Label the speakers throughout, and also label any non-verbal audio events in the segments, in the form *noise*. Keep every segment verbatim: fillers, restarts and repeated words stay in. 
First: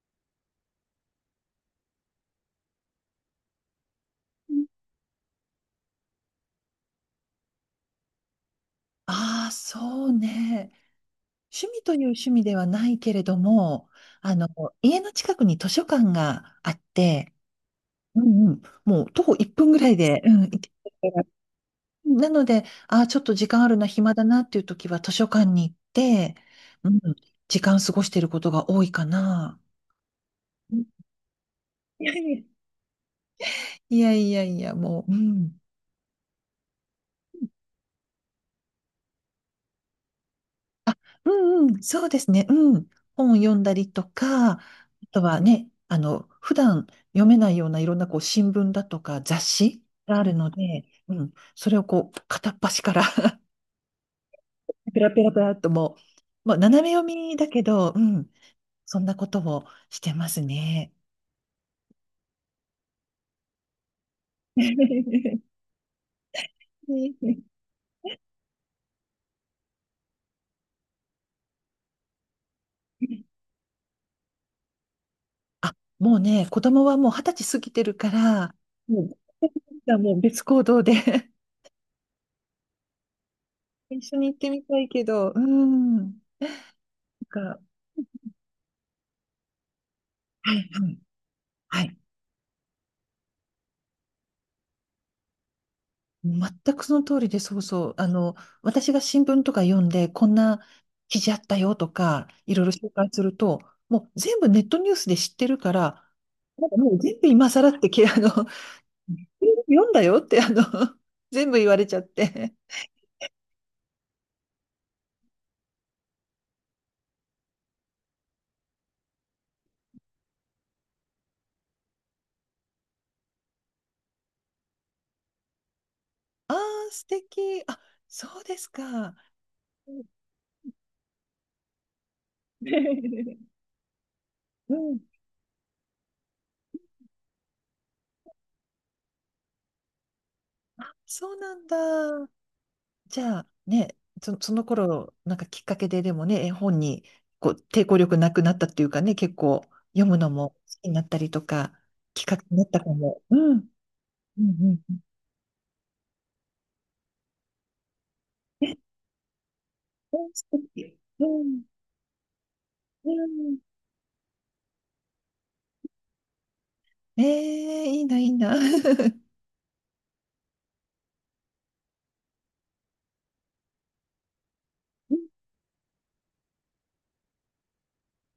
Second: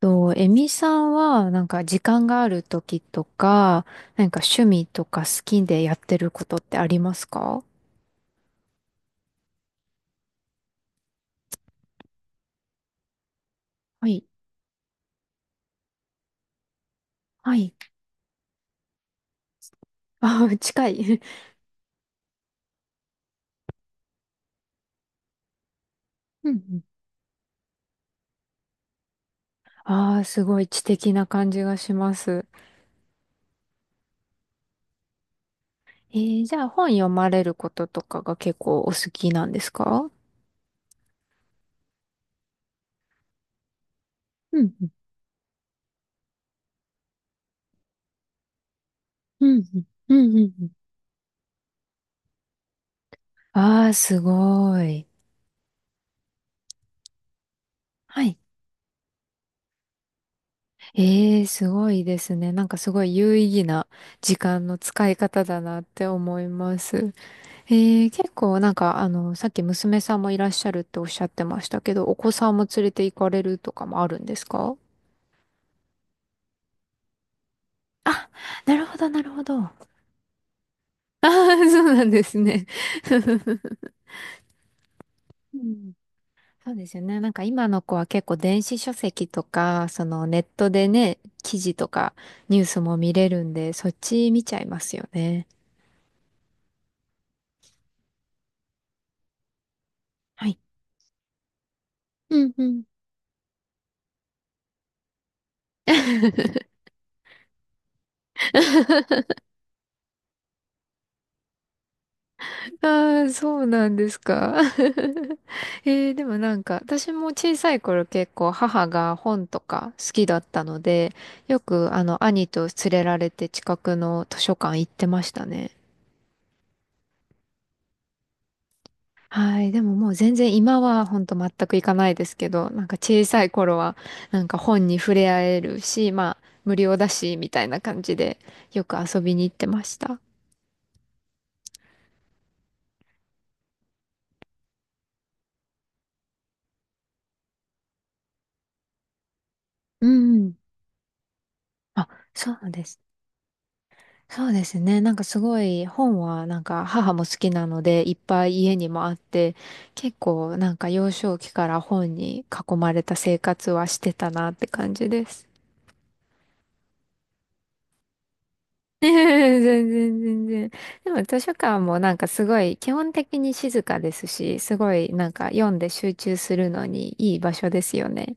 Speaker 1: と、エミさんは、なんか時間がある時とか、なんか趣味とか好きでやってることってありますか？
Speaker 2: ああ、そうね。趣味という趣味ではないけれども、
Speaker 1: はい。
Speaker 2: あの、家の近くに図書館があって、
Speaker 1: はい。
Speaker 2: うんうん、もう徒歩いっぷんぐらい
Speaker 1: *laughs*
Speaker 2: で、うん、
Speaker 1: あ
Speaker 2: 行
Speaker 1: あ、
Speaker 2: け
Speaker 1: 近
Speaker 2: る
Speaker 1: い。
Speaker 2: から
Speaker 1: *laughs*
Speaker 2: なので、ああ、ちょっと時間あるな、暇だなっていう時は図書館に行って、
Speaker 1: うんうん。
Speaker 2: うん、時間過ごしていることが多いかな。
Speaker 1: ああ、すごい
Speaker 2: う
Speaker 1: 知
Speaker 2: ん、
Speaker 1: 的な感じがし
Speaker 2: いや、
Speaker 1: ます。
Speaker 2: *laughs* いやいやいや、もう、うん。
Speaker 1: えー、じゃあ本読まれることとかが結構お好きなんですか？
Speaker 2: あ、うんうん、そうですね。うん。本読んだりとか、あ
Speaker 1: うんうん。
Speaker 2: とはね、あの、普段読めないようないろんなこう新聞だとか雑
Speaker 1: うんう
Speaker 2: 誌
Speaker 1: ん。う
Speaker 2: があ
Speaker 1: ん
Speaker 2: る
Speaker 1: う
Speaker 2: の
Speaker 1: んうん。
Speaker 2: で、うん、それをこう片っ端から *laughs*
Speaker 1: ああー、すご
Speaker 2: ペ
Speaker 1: い。
Speaker 2: ラペラペラっともう、まあ、斜め読みだけど、う
Speaker 1: は
Speaker 2: ん、
Speaker 1: い。
Speaker 2: そんなことをしてますね。
Speaker 1: ええ、すごいですね。なんかすごい有意義な時間の使い方
Speaker 2: *laughs*
Speaker 1: だなって思います。えー、結構なんか、あの、さっき娘さんもいらっしゃるっておっしゃってましたけど、お子さんも連れて行かれるとかもあるんですか？
Speaker 2: あ、もうね、子供はもう二十歳過ぎてるか
Speaker 1: あ、
Speaker 2: ら、
Speaker 1: なるほど、
Speaker 2: も
Speaker 1: なる
Speaker 2: う、
Speaker 1: ほど。あ
Speaker 2: *laughs* もう別行動で
Speaker 1: あ
Speaker 2: *laughs*
Speaker 1: ー、そうなんですね。*laughs*
Speaker 2: 一緒に行ってみたいけど、う
Speaker 1: うん、
Speaker 2: ん。
Speaker 1: そうですよね。なんか
Speaker 2: が、
Speaker 1: 今の子は結構電子書籍とか、そのネッ
Speaker 2: はいは
Speaker 1: トで
Speaker 2: い、
Speaker 1: ね、記事
Speaker 2: は
Speaker 1: と
Speaker 2: い。
Speaker 1: かニュースも見れるんで、そっち見ちゃいますよね。
Speaker 2: 全くその通りで、そうそう。あの、私が新聞とか読んで、こん
Speaker 1: はい。
Speaker 2: な記事あったよとか、
Speaker 1: うん
Speaker 2: いろ
Speaker 1: う
Speaker 2: いろ
Speaker 1: ん。
Speaker 2: 紹介すると、もう全部ネットニュースで知ってるから、な
Speaker 1: *laughs*
Speaker 2: んかもう全部今更ってき、*laughs* あの、全部読んだよって、あの、全部言われちゃって。
Speaker 1: ああ、そうなんですか。*laughs* えー、でもなんか、私も小さい頃結構母が本とか好きだったので、よくあの兄と連れられて近くの図書館行ってましたね。
Speaker 2: ああ、素敵。あ、そうですか。
Speaker 1: はい。でもも
Speaker 2: *laughs*
Speaker 1: う全然今は本当全く行かないですけど、なんか小さい頃はなんか
Speaker 2: う
Speaker 1: 本に
Speaker 2: ん、
Speaker 1: 触れ合えるし、まあ無料だし、みたいな感じでよく遊びに行ってました。
Speaker 2: *laughs* そうなんだ。じゃあね、そ、その頃、なんかきっかけででもね、絵本にこう抵抗力なくなったっていうかね、結構読
Speaker 1: う
Speaker 2: むのも
Speaker 1: ん。
Speaker 2: 好きになったりとか、
Speaker 1: あ、
Speaker 2: きっかけ
Speaker 1: そ
Speaker 2: になっ
Speaker 1: う
Speaker 2: た
Speaker 1: で
Speaker 2: か
Speaker 1: すね。
Speaker 2: も。うん。うんう
Speaker 1: そうで
Speaker 2: ん
Speaker 1: す
Speaker 2: うん。
Speaker 1: ね。なんかすごい本はなんか母も好きなのでいっぱい
Speaker 2: え、
Speaker 1: 家にもあって結
Speaker 2: うん、素
Speaker 1: 構なんか
Speaker 2: 敵、
Speaker 1: 幼
Speaker 2: う
Speaker 1: 少期
Speaker 2: ん。
Speaker 1: から本に囲まれ
Speaker 2: う
Speaker 1: た生
Speaker 2: ん、
Speaker 1: 活はしてたなって感じです。
Speaker 2: ええ、いいな、いいな。
Speaker 1: *laughs* 全
Speaker 2: *laughs*
Speaker 1: 然全然。でも図書館もなんかすごい基本的に静かですし、すごいなんか読んで集中するのにいい場所ですよね。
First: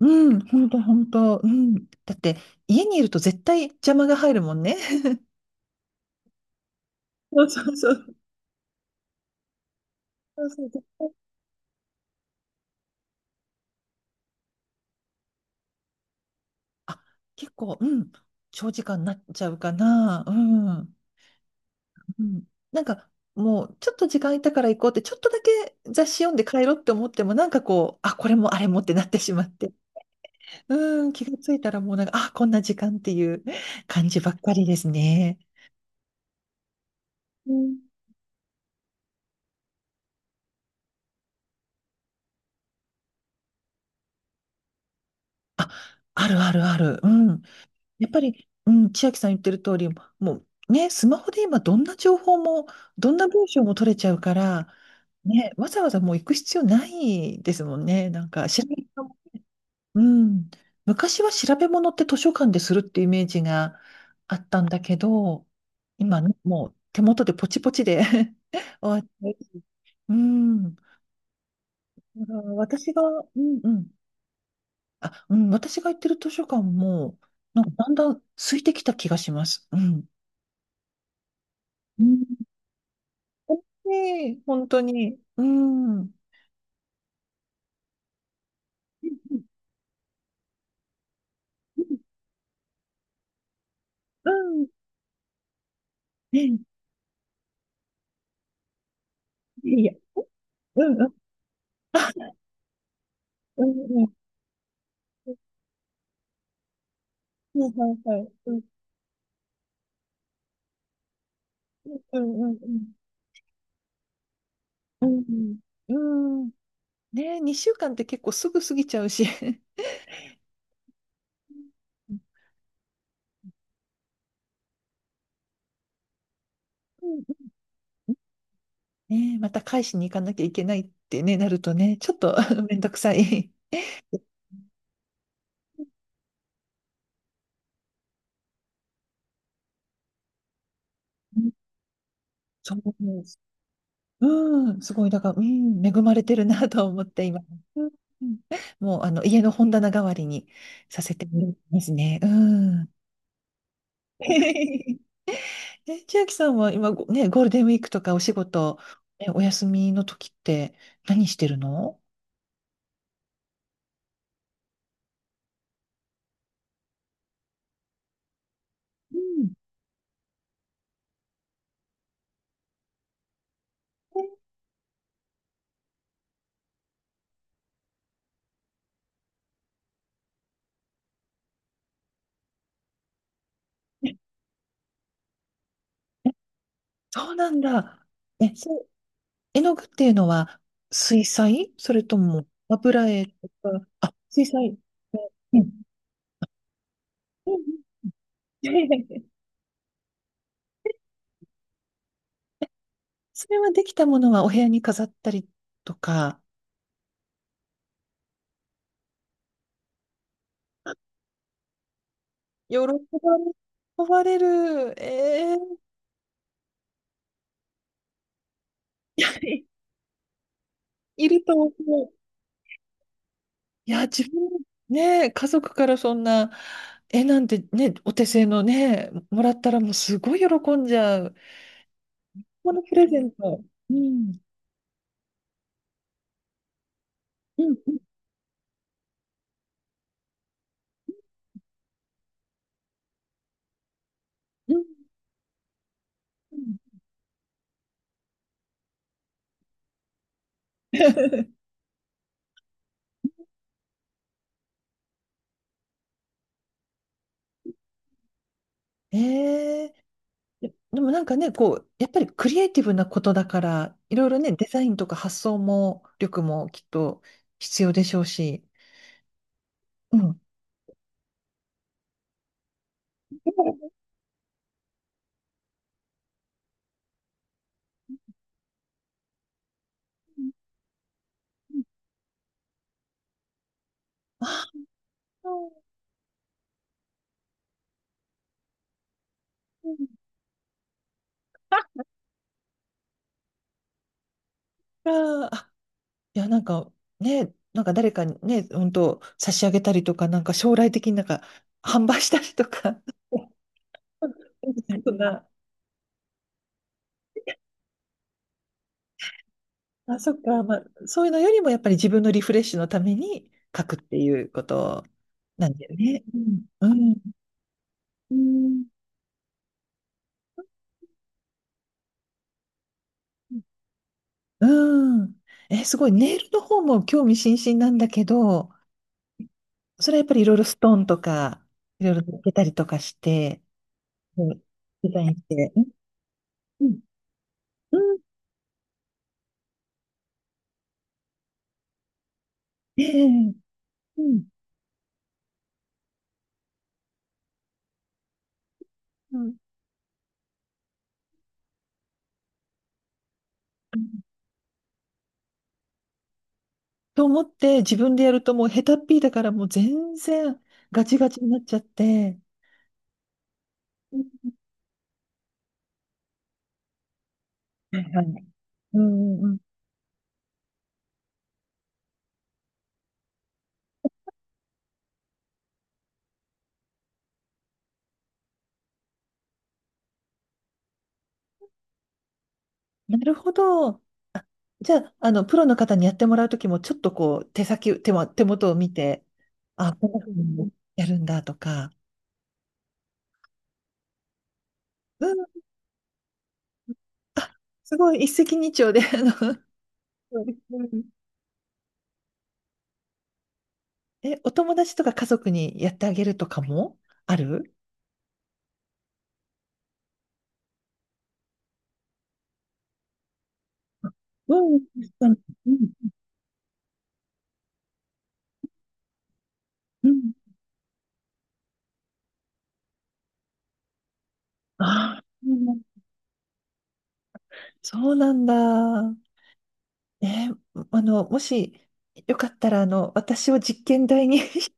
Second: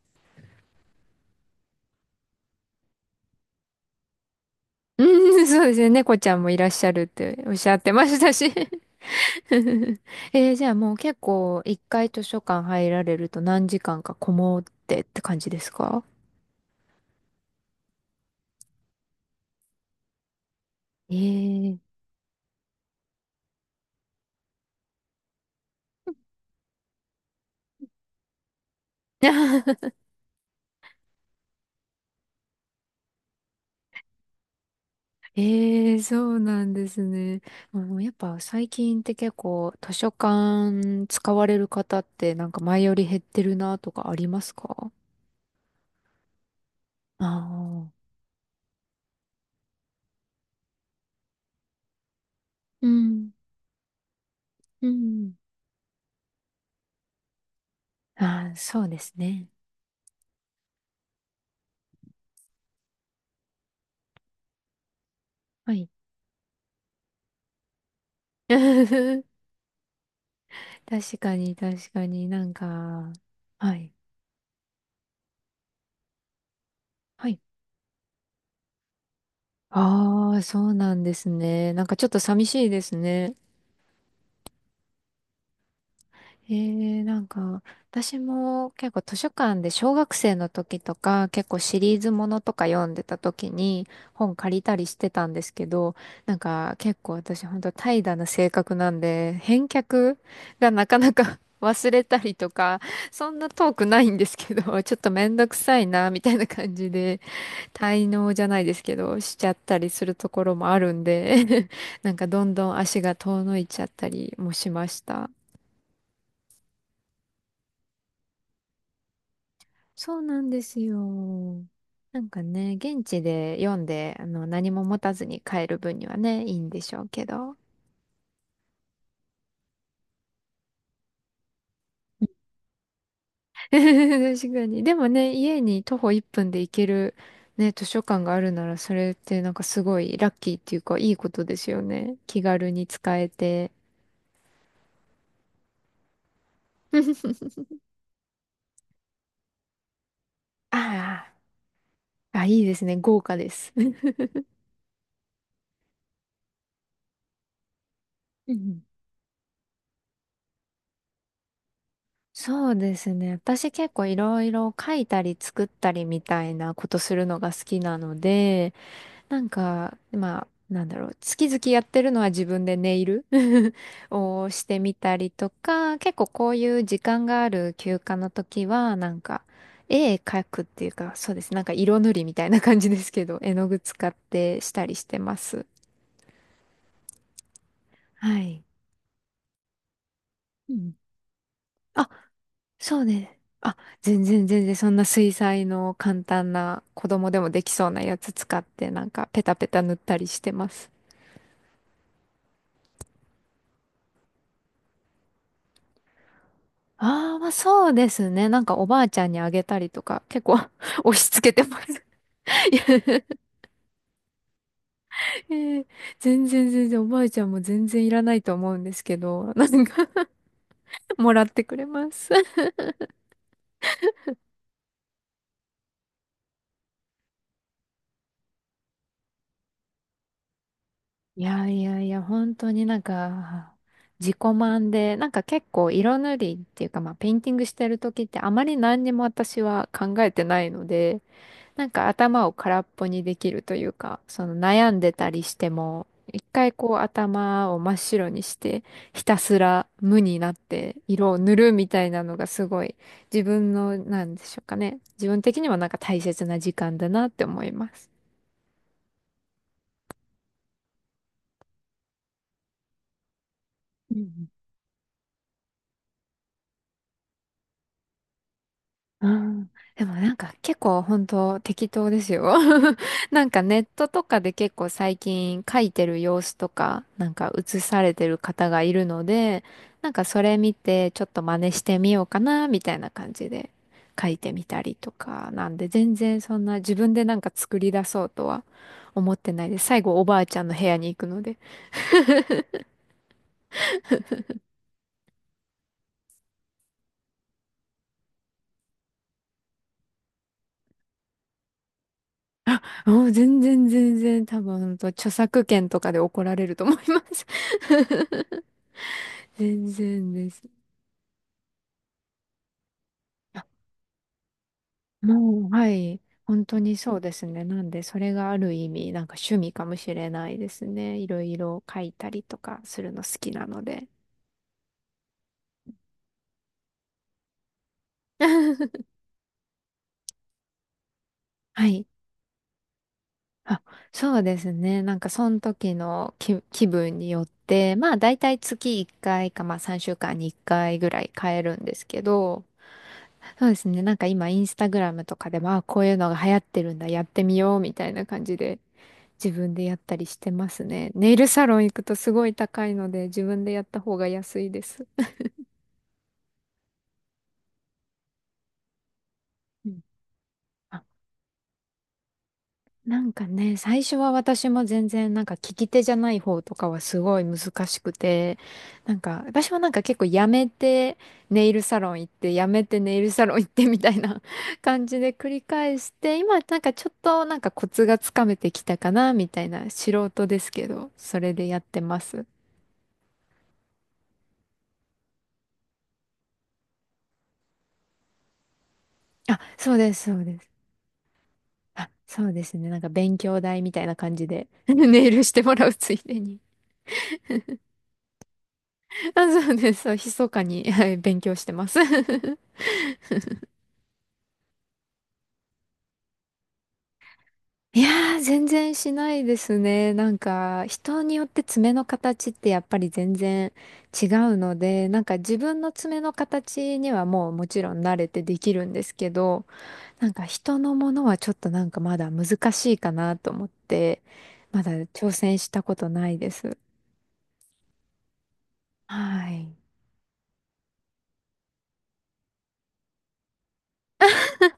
Speaker 2: うん、本当本当。うん。だって、家にいると絶対邪魔が入るもんね。
Speaker 1: *laughs* う
Speaker 2: *laughs*
Speaker 1: ん、そうですね。猫ちゃんもいらっしゃるって
Speaker 2: そう
Speaker 1: おっし
Speaker 2: そ
Speaker 1: ゃ
Speaker 2: う
Speaker 1: って
Speaker 2: そ
Speaker 1: ま
Speaker 2: う。
Speaker 1: したし。*laughs*
Speaker 2: そう
Speaker 1: えー、
Speaker 2: そ
Speaker 1: じゃ
Speaker 2: う、
Speaker 1: あ
Speaker 2: 絶
Speaker 1: もう
Speaker 2: 対、
Speaker 1: 結構一回図書館入られると何時間かこもってって感じですか？
Speaker 2: あ、結構、うん。長時間になっちゃうかな。うん。
Speaker 1: えー。
Speaker 2: うん、なんかもうちょっと時間空いたから行こうってちょっとだけ雑誌読んで帰ろうって思ってもなんかこうあこれもあれもってなってしまって、
Speaker 1: *laughs*
Speaker 2: うん、気がついたらもうなんかあこんな時間っていう感じばっかりですね。
Speaker 1: えー、そうなんですね。
Speaker 2: うん、
Speaker 1: もうやっぱ最近って結構図書館使われる方ってなんか前より減ってるなとかありますか？
Speaker 2: あるあるある。うん。
Speaker 1: あ
Speaker 2: や
Speaker 1: あ
Speaker 2: っぱり、うん、千秋さん言ってる通り、もうね、スマホで今どんな情報も、
Speaker 1: ー、う
Speaker 2: どんな
Speaker 1: ん、
Speaker 2: 文章も取れちゃうから、
Speaker 1: うん。
Speaker 2: ね、わざわざもう行く必要ないですもんね。なんか
Speaker 1: ああ、
Speaker 2: 知らな
Speaker 1: そ
Speaker 2: い、
Speaker 1: うですね。
Speaker 2: うん。昔は調べ物って図書館でするっていうイメージがあったんだけど、
Speaker 1: はい。
Speaker 2: 今ね、もう手元でポチポチで *laughs* 終
Speaker 1: *laughs*
Speaker 2: わって。
Speaker 1: 確
Speaker 2: うん。だ
Speaker 1: かに、確かに
Speaker 2: から
Speaker 1: なん
Speaker 2: 私が、
Speaker 1: か、
Speaker 2: うんう
Speaker 1: は
Speaker 2: ん。
Speaker 1: い。
Speaker 2: あ、うん、私が行ってる図書館も、
Speaker 1: はい。
Speaker 2: なんかだんだん空いてきた気がします。うん。
Speaker 1: ああ、そうなんですね。なんか
Speaker 2: う
Speaker 1: ちょっと
Speaker 2: ん。
Speaker 1: 寂しいですね。
Speaker 2: ねえ本当に。うん。うん。
Speaker 1: えー、なんか、私も結構図書館で小学生の時とか結構シリーズものとか読んでた時に
Speaker 2: う
Speaker 1: 本借り
Speaker 2: ん、
Speaker 1: たりしてたんですけど、なん
Speaker 2: ねえ、
Speaker 1: か結構私本当怠惰な性格なんで、返
Speaker 2: いや、
Speaker 1: 却がな
Speaker 2: う
Speaker 1: か
Speaker 2: んう
Speaker 1: な
Speaker 2: ん。
Speaker 1: か *laughs* 忘れたりとか、そんな
Speaker 2: うん
Speaker 1: 遠くな
Speaker 2: う
Speaker 1: い
Speaker 2: ん。
Speaker 1: んですけど、ちょっとめんどくさいな、みたいな感じで
Speaker 2: はいは
Speaker 1: 滞
Speaker 2: い
Speaker 1: 納じゃ
Speaker 2: は
Speaker 1: ない
Speaker 2: い。
Speaker 1: ですけど、しちゃったりするところもあるんで *laughs* なん
Speaker 2: う
Speaker 1: か
Speaker 2: ん
Speaker 1: ど
Speaker 2: う
Speaker 1: ん
Speaker 2: んう
Speaker 1: どん
Speaker 2: ん。
Speaker 1: 足が遠のいちゃったりもしました。
Speaker 2: うん。うん。ねえ、にしゅうかんって結構すぐ過ぎちゃうし。
Speaker 1: そうなんですよ。
Speaker 2: う
Speaker 1: な
Speaker 2: ん
Speaker 1: んかね、現地で読んで、あの、何も持たずに帰る分にはね、いいんでしょ
Speaker 2: う
Speaker 1: う
Speaker 2: ん
Speaker 1: けど。
Speaker 2: うん、ねえ、また返しに行かなきゃいけないってね、なるとね、ちょっと *laughs* めんどくさい。
Speaker 1: *laughs* 確かに。でもね、家に徒歩いっぷんで行ける、ね、図書館があるなら、それってなんかすごいラッキーっていうか、いいこ
Speaker 2: う
Speaker 1: と
Speaker 2: ん、
Speaker 1: ですよね。気軽
Speaker 2: そう
Speaker 1: に使
Speaker 2: 思う。
Speaker 1: えて。
Speaker 2: うん、すごい、だから、うん、恵まれてるなと思っ
Speaker 1: *laughs*
Speaker 2: て今。うんうん、もう、あの、家の本棚代わりにさせ
Speaker 1: あ
Speaker 2: てもらいますね。う
Speaker 1: あ、あ、いいです
Speaker 2: ん。
Speaker 1: ね。豪華です。
Speaker 2: *laughs* え、千秋さんは今ご、ね、ゴールデンウィークとかお仕
Speaker 1: *laughs* う
Speaker 2: 事、
Speaker 1: ん、
Speaker 2: え、お休みの時って何してるの？
Speaker 1: そうですね。私結構いろいろ書いたり作ったりみたいなことするのが好きなので、
Speaker 2: う
Speaker 1: なん
Speaker 2: ん、
Speaker 1: か、まあ、なんだろう、月々やってるのは自分でネイル *laughs* をしてみたりとか、結構こういう時間がある休暇の時は、なんか、絵描くっていうか、そうです。なんか色塗りみたいな感じですけど、絵の具使っ
Speaker 2: え、
Speaker 1: てしたりしてます。
Speaker 2: そうなんだ。
Speaker 1: は
Speaker 2: え、
Speaker 1: い。
Speaker 2: そう、絵の具っていうのは
Speaker 1: うん。
Speaker 2: 水彩それとも
Speaker 1: そう
Speaker 2: 油絵
Speaker 1: ね。
Speaker 2: と
Speaker 1: あ、
Speaker 2: か、あ、
Speaker 1: 全然
Speaker 2: 水
Speaker 1: 全然
Speaker 2: 彩。
Speaker 1: そんな水
Speaker 2: うん。う
Speaker 1: 彩の簡単な子供でも
Speaker 2: んうん、
Speaker 1: でき
Speaker 2: い
Speaker 1: そうなやつ使っ
Speaker 2: やい
Speaker 1: て
Speaker 2: や
Speaker 1: な
Speaker 2: い
Speaker 1: ん
Speaker 2: や、
Speaker 1: かペタペタ塗ったりしてます。
Speaker 2: *laughs* それはできたものはお部屋に飾ったりとか、
Speaker 1: ああ、まあそうですね。なんかおばあちゃんにあげたりとか結構 *laughs* 押し付けてます。*laughs* い
Speaker 2: 喜
Speaker 1: や、
Speaker 2: ばれ、喜ばれる。
Speaker 1: え
Speaker 2: えー、
Speaker 1: ー、全然全然おばあちゃんも全然いらないと思うんですけど、な
Speaker 2: *laughs*
Speaker 1: んか *laughs*
Speaker 2: い
Speaker 1: もら
Speaker 2: る
Speaker 1: っ
Speaker 2: と
Speaker 1: て
Speaker 2: 思
Speaker 1: くれま
Speaker 2: う。
Speaker 1: す。
Speaker 2: いや、自分、ね、家族からそんな絵なんてね、お手製のね、もらったらもうすごい喜んじゃう。
Speaker 1: いやいやいや、本当
Speaker 2: この
Speaker 1: に
Speaker 2: プ
Speaker 1: なん
Speaker 2: レゼント。
Speaker 1: か、
Speaker 2: う
Speaker 1: 自己
Speaker 2: ん、
Speaker 1: 満で、なんか結構色塗りっていうか、まあ、ペインティング
Speaker 2: う
Speaker 1: し
Speaker 2: ん、
Speaker 1: てる時ってあまり何にも私は考えてないので、なんか頭を空っぽにできるというか、その
Speaker 2: うん、
Speaker 1: 悩んでたりしても、一
Speaker 2: う
Speaker 1: 回
Speaker 2: ん。
Speaker 1: こう頭を真っ白にして、ひたすら無になって色を塗
Speaker 2: *laughs*。
Speaker 1: るみたいなのがすごい自分の、なんでしょうかね。自分的にはなんか大切な時間だなって思います。
Speaker 2: ええ、でもなんかね、こう、やっぱりクリエイティブなことだから、いろいろね、デザインとか発想も、力もきっと必要でしょうし。
Speaker 1: うん。でも
Speaker 2: う
Speaker 1: なん
Speaker 2: ん。
Speaker 1: か結構本当適当ですよ。*laughs* なんかネットとかで結構最近書いてる様子とか、なんか写されてる方がいるので、なんかそれ見てちょっと真似してみようかな、みたいな感じで書いてみ
Speaker 2: あ
Speaker 1: たりと
Speaker 2: あ
Speaker 1: か、なん
Speaker 2: ー、
Speaker 1: で全然そんな自分でなんか作り出そうとは思ってないです。
Speaker 2: うん
Speaker 1: 最
Speaker 2: う
Speaker 1: 後
Speaker 2: ん、
Speaker 1: おばあちゃんの部屋に行くので、
Speaker 2: あー、いや、なんかね、なんか誰かにね、本当差し上げたりとか、なんか将来的になんか販売したりとか、
Speaker 1: もう全然全然多分本
Speaker 2: *laughs*
Speaker 1: 当
Speaker 2: そん
Speaker 1: 著
Speaker 2: な、
Speaker 1: 作権とかで怒られると思います。*laughs* 全
Speaker 2: あ、
Speaker 1: 然
Speaker 2: そっ
Speaker 1: です。
Speaker 2: か、まあ、そういうのよりもやっぱり自分のリフレッシュのために書くっていうこと
Speaker 1: も
Speaker 2: な
Speaker 1: う、
Speaker 2: んだ
Speaker 1: は
Speaker 2: よ
Speaker 1: い。
Speaker 2: ね。
Speaker 1: 本当
Speaker 2: う
Speaker 1: にそうで
Speaker 2: ん。
Speaker 1: すね。なんで、それ
Speaker 2: う
Speaker 1: がある
Speaker 2: ん。
Speaker 1: 意味、なんか趣味かもしれないですね。いろいろ書いたりとかするの好きなので。
Speaker 2: うん。うん。え、すごい。ネイルの方も興味津々なんだけど、
Speaker 1: *laughs*
Speaker 2: それはやっぱりいろいろストーンとか、
Speaker 1: は
Speaker 2: い
Speaker 1: い。
Speaker 2: ろいろ抜けたりとかして、
Speaker 1: あ、そう
Speaker 2: う
Speaker 1: で
Speaker 2: ん、
Speaker 1: すね。
Speaker 2: デ
Speaker 1: なん
Speaker 2: ザ
Speaker 1: か
Speaker 2: インし
Speaker 1: その
Speaker 2: て。うん。
Speaker 1: 時の気、気分によって、
Speaker 2: うん。
Speaker 1: ま
Speaker 2: う
Speaker 1: あ
Speaker 2: ん、
Speaker 1: 大体月いっかいかいか、まあさんしゅうかんにいっかいぐらい変えるんですけど、
Speaker 2: ええ、
Speaker 1: そうですね。なん
Speaker 2: う
Speaker 1: か
Speaker 2: ん。
Speaker 1: 今インスタグラムとかでも、まあ、こういうのが流行ってるんだ、やってみようみたいな感じで
Speaker 2: う
Speaker 1: 自
Speaker 2: ん
Speaker 1: 分でやったりしてますね。ネイルサロン行くとすごい高いので、自分でやった方が安いです。
Speaker 2: と思って自分でやるともう下手っぴだからもう
Speaker 1: うん。
Speaker 2: 全然ガ
Speaker 1: あ、
Speaker 2: チガチになっちゃって。
Speaker 1: なんかね、最初
Speaker 2: う
Speaker 1: は
Speaker 2: ん、
Speaker 1: 私も全然なんか利き手じゃない方とかはすごい難し
Speaker 2: はい
Speaker 1: く
Speaker 2: はい。
Speaker 1: て、
Speaker 2: う
Speaker 1: なん
Speaker 2: ん
Speaker 1: か
Speaker 2: うんうん。
Speaker 1: 私はなんか結構やめてネイルサロン行って、やめてネイルサロン行ってみたいな *laughs* 感じで繰り返して、今なんかちょっとなんかコツがつかめてきたかなみたいな素人ですけど、それでやってます。
Speaker 2: なるほど。じゃあ、あの、プロの方にやってもらうときも、ちょっとこう、手先、手も、手元を見て、
Speaker 1: あ、そ
Speaker 2: あ、
Speaker 1: う
Speaker 2: こ
Speaker 1: で
Speaker 2: んな
Speaker 1: す、
Speaker 2: ふう
Speaker 1: そうです。
Speaker 2: にやるんだとか、
Speaker 1: あ、そうですね。なんか勉強代みたいな感じで *laughs* ネ
Speaker 2: う
Speaker 1: イル
Speaker 2: ん、
Speaker 1: してもらうついでに。
Speaker 2: あ、すごい、一石二鳥で、あの、
Speaker 1: *laughs* あ、そ
Speaker 2: そ
Speaker 1: うです。そう、
Speaker 2: う
Speaker 1: 密
Speaker 2: です
Speaker 1: か
Speaker 2: う
Speaker 1: に、
Speaker 2: ん、
Speaker 1: はい、勉強してます。*laughs*
Speaker 2: *laughs* え、お友達とか家族にやってあげるとかもある？
Speaker 1: いやー、全然しないですね。なんか、人によって爪の形ってやっぱり全然違
Speaker 2: う
Speaker 1: う
Speaker 2: ん、
Speaker 1: の
Speaker 2: うん、
Speaker 1: で、なん
Speaker 2: う
Speaker 1: か
Speaker 2: ん。
Speaker 1: 自分の爪の形にはもうもちろん慣れてできるんですけど、
Speaker 2: う
Speaker 1: な
Speaker 2: ん。
Speaker 1: んか人のものはちょっとなんかまだ難しいかなと思って、まだ
Speaker 2: あ
Speaker 1: 挑
Speaker 2: ー、う
Speaker 1: 戦した
Speaker 2: ん、
Speaker 1: ことないです。
Speaker 2: そうなんだ。
Speaker 1: はい。
Speaker 2: ねえ、あの、もしよかったら、あの、私を実験台に。 *laughs*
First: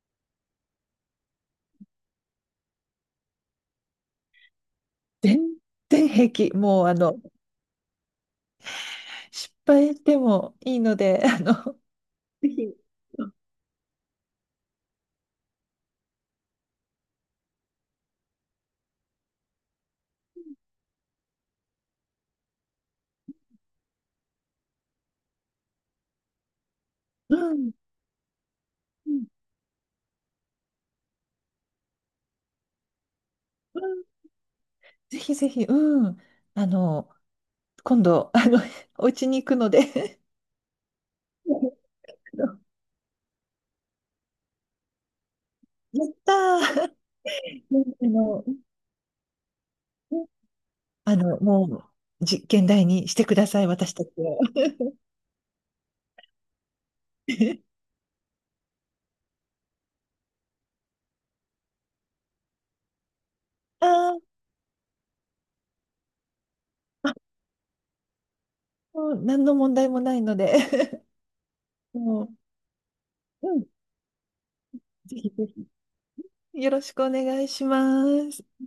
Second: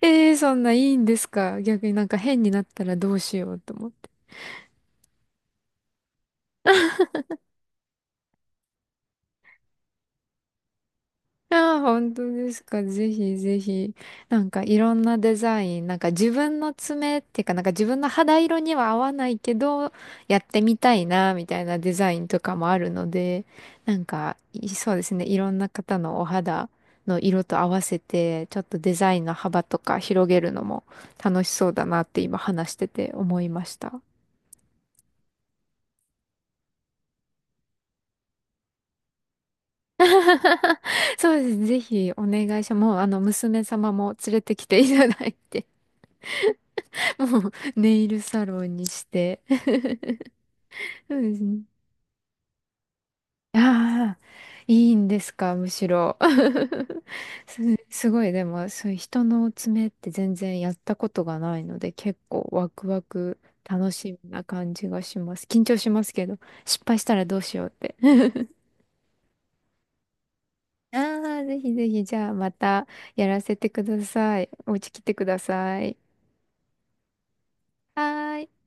Speaker 1: ええー、そんないいんですか？逆になんか変になったらどうしようと思って。
Speaker 2: 全然平気。もう、あの、失敗でもいいので、*laughs* あの、
Speaker 1: ああ、本当
Speaker 2: ぜ
Speaker 1: です
Speaker 2: ひ、
Speaker 1: か？ぜ
Speaker 2: うん、
Speaker 1: ひぜひ。なんかいろんなデザイン、なんか自分の爪っていうかなんか自分の肌色には合わないけど、やってみたいな、みたいなデザインとかもあるので、なんか、いそうですね。いろんな方のお肌の
Speaker 2: う
Speaker 1: 色と合
Speaker 2: ん、
Speaker 1: わせて、ちょっとデ
Speaker 2: う
Speaker 1: ザイ
Speaker 2: ん、
Speaker 1: ンの幅とか広げるのも楽しそうだなって今話してて思いました。
Speaker 2: ぜひぜひ、うん。あの、今度、あの、*laughs* お家に行くので。
Speaker 1: *laughs* そうですね。
Speaker 2: *laughs* あ
Speaker 1: ぜひお願
Speaker 2: の、
Speaker 1: いします。もう、あの、娘様も連れてきていただいて、
Speaker 2: やったー。
Speaker 1: *laughs* もう、ネ
Speaker 2: *laughs* あ
Speaker 1: イル
Speaker 2: の、
Speaker 1: サロンにして。*laughs* そ
Speaker 2: あ
Speaker 1: うで
Speaker 2: の、
Speaker 1: すね。
Speaker 2: もう、実験台にしてください、私たち
Speaker 1: ああ、
Speaker 2: を。
Speaker 1: いいんですか、むしろ。*laughs* す、
Speaker 2: *laughs*
Speaker 1: すごい、でも、そういう人の爪って全然やったことがないので、結構ワクワク、
Speaker 2: あ
Speaker 1: 楽し
Speaker 2: ー、
Speaker 1: みな感じがします。緊張しますけど、失敗し
Speaker 2: あ、
Speaker 1: たらどうしようって。*laughs*
Speaker 2: もう何の問題もないので、
Speaker 1: ああ、ぜひぜ
Speaker 2: *laughs*
Speaker 1: ひ、じゃ
Speaker 2: も
Speaker 1: あまたやら
Speaker 2: う、
Speaker 1: せ
Speaker 2: うん、
Speaker 1: てください。お家来て
Speaker 2: ぜ
Speaker 1: く
Speaker 2: ひ
Speaker 1: だ
Speaker 2: ぜひ。
Speaker 1: さい。
Speaker 2: よろしくお願いしま
Speaker 1: はー
Speaker 2: す。
Speaker 1: い。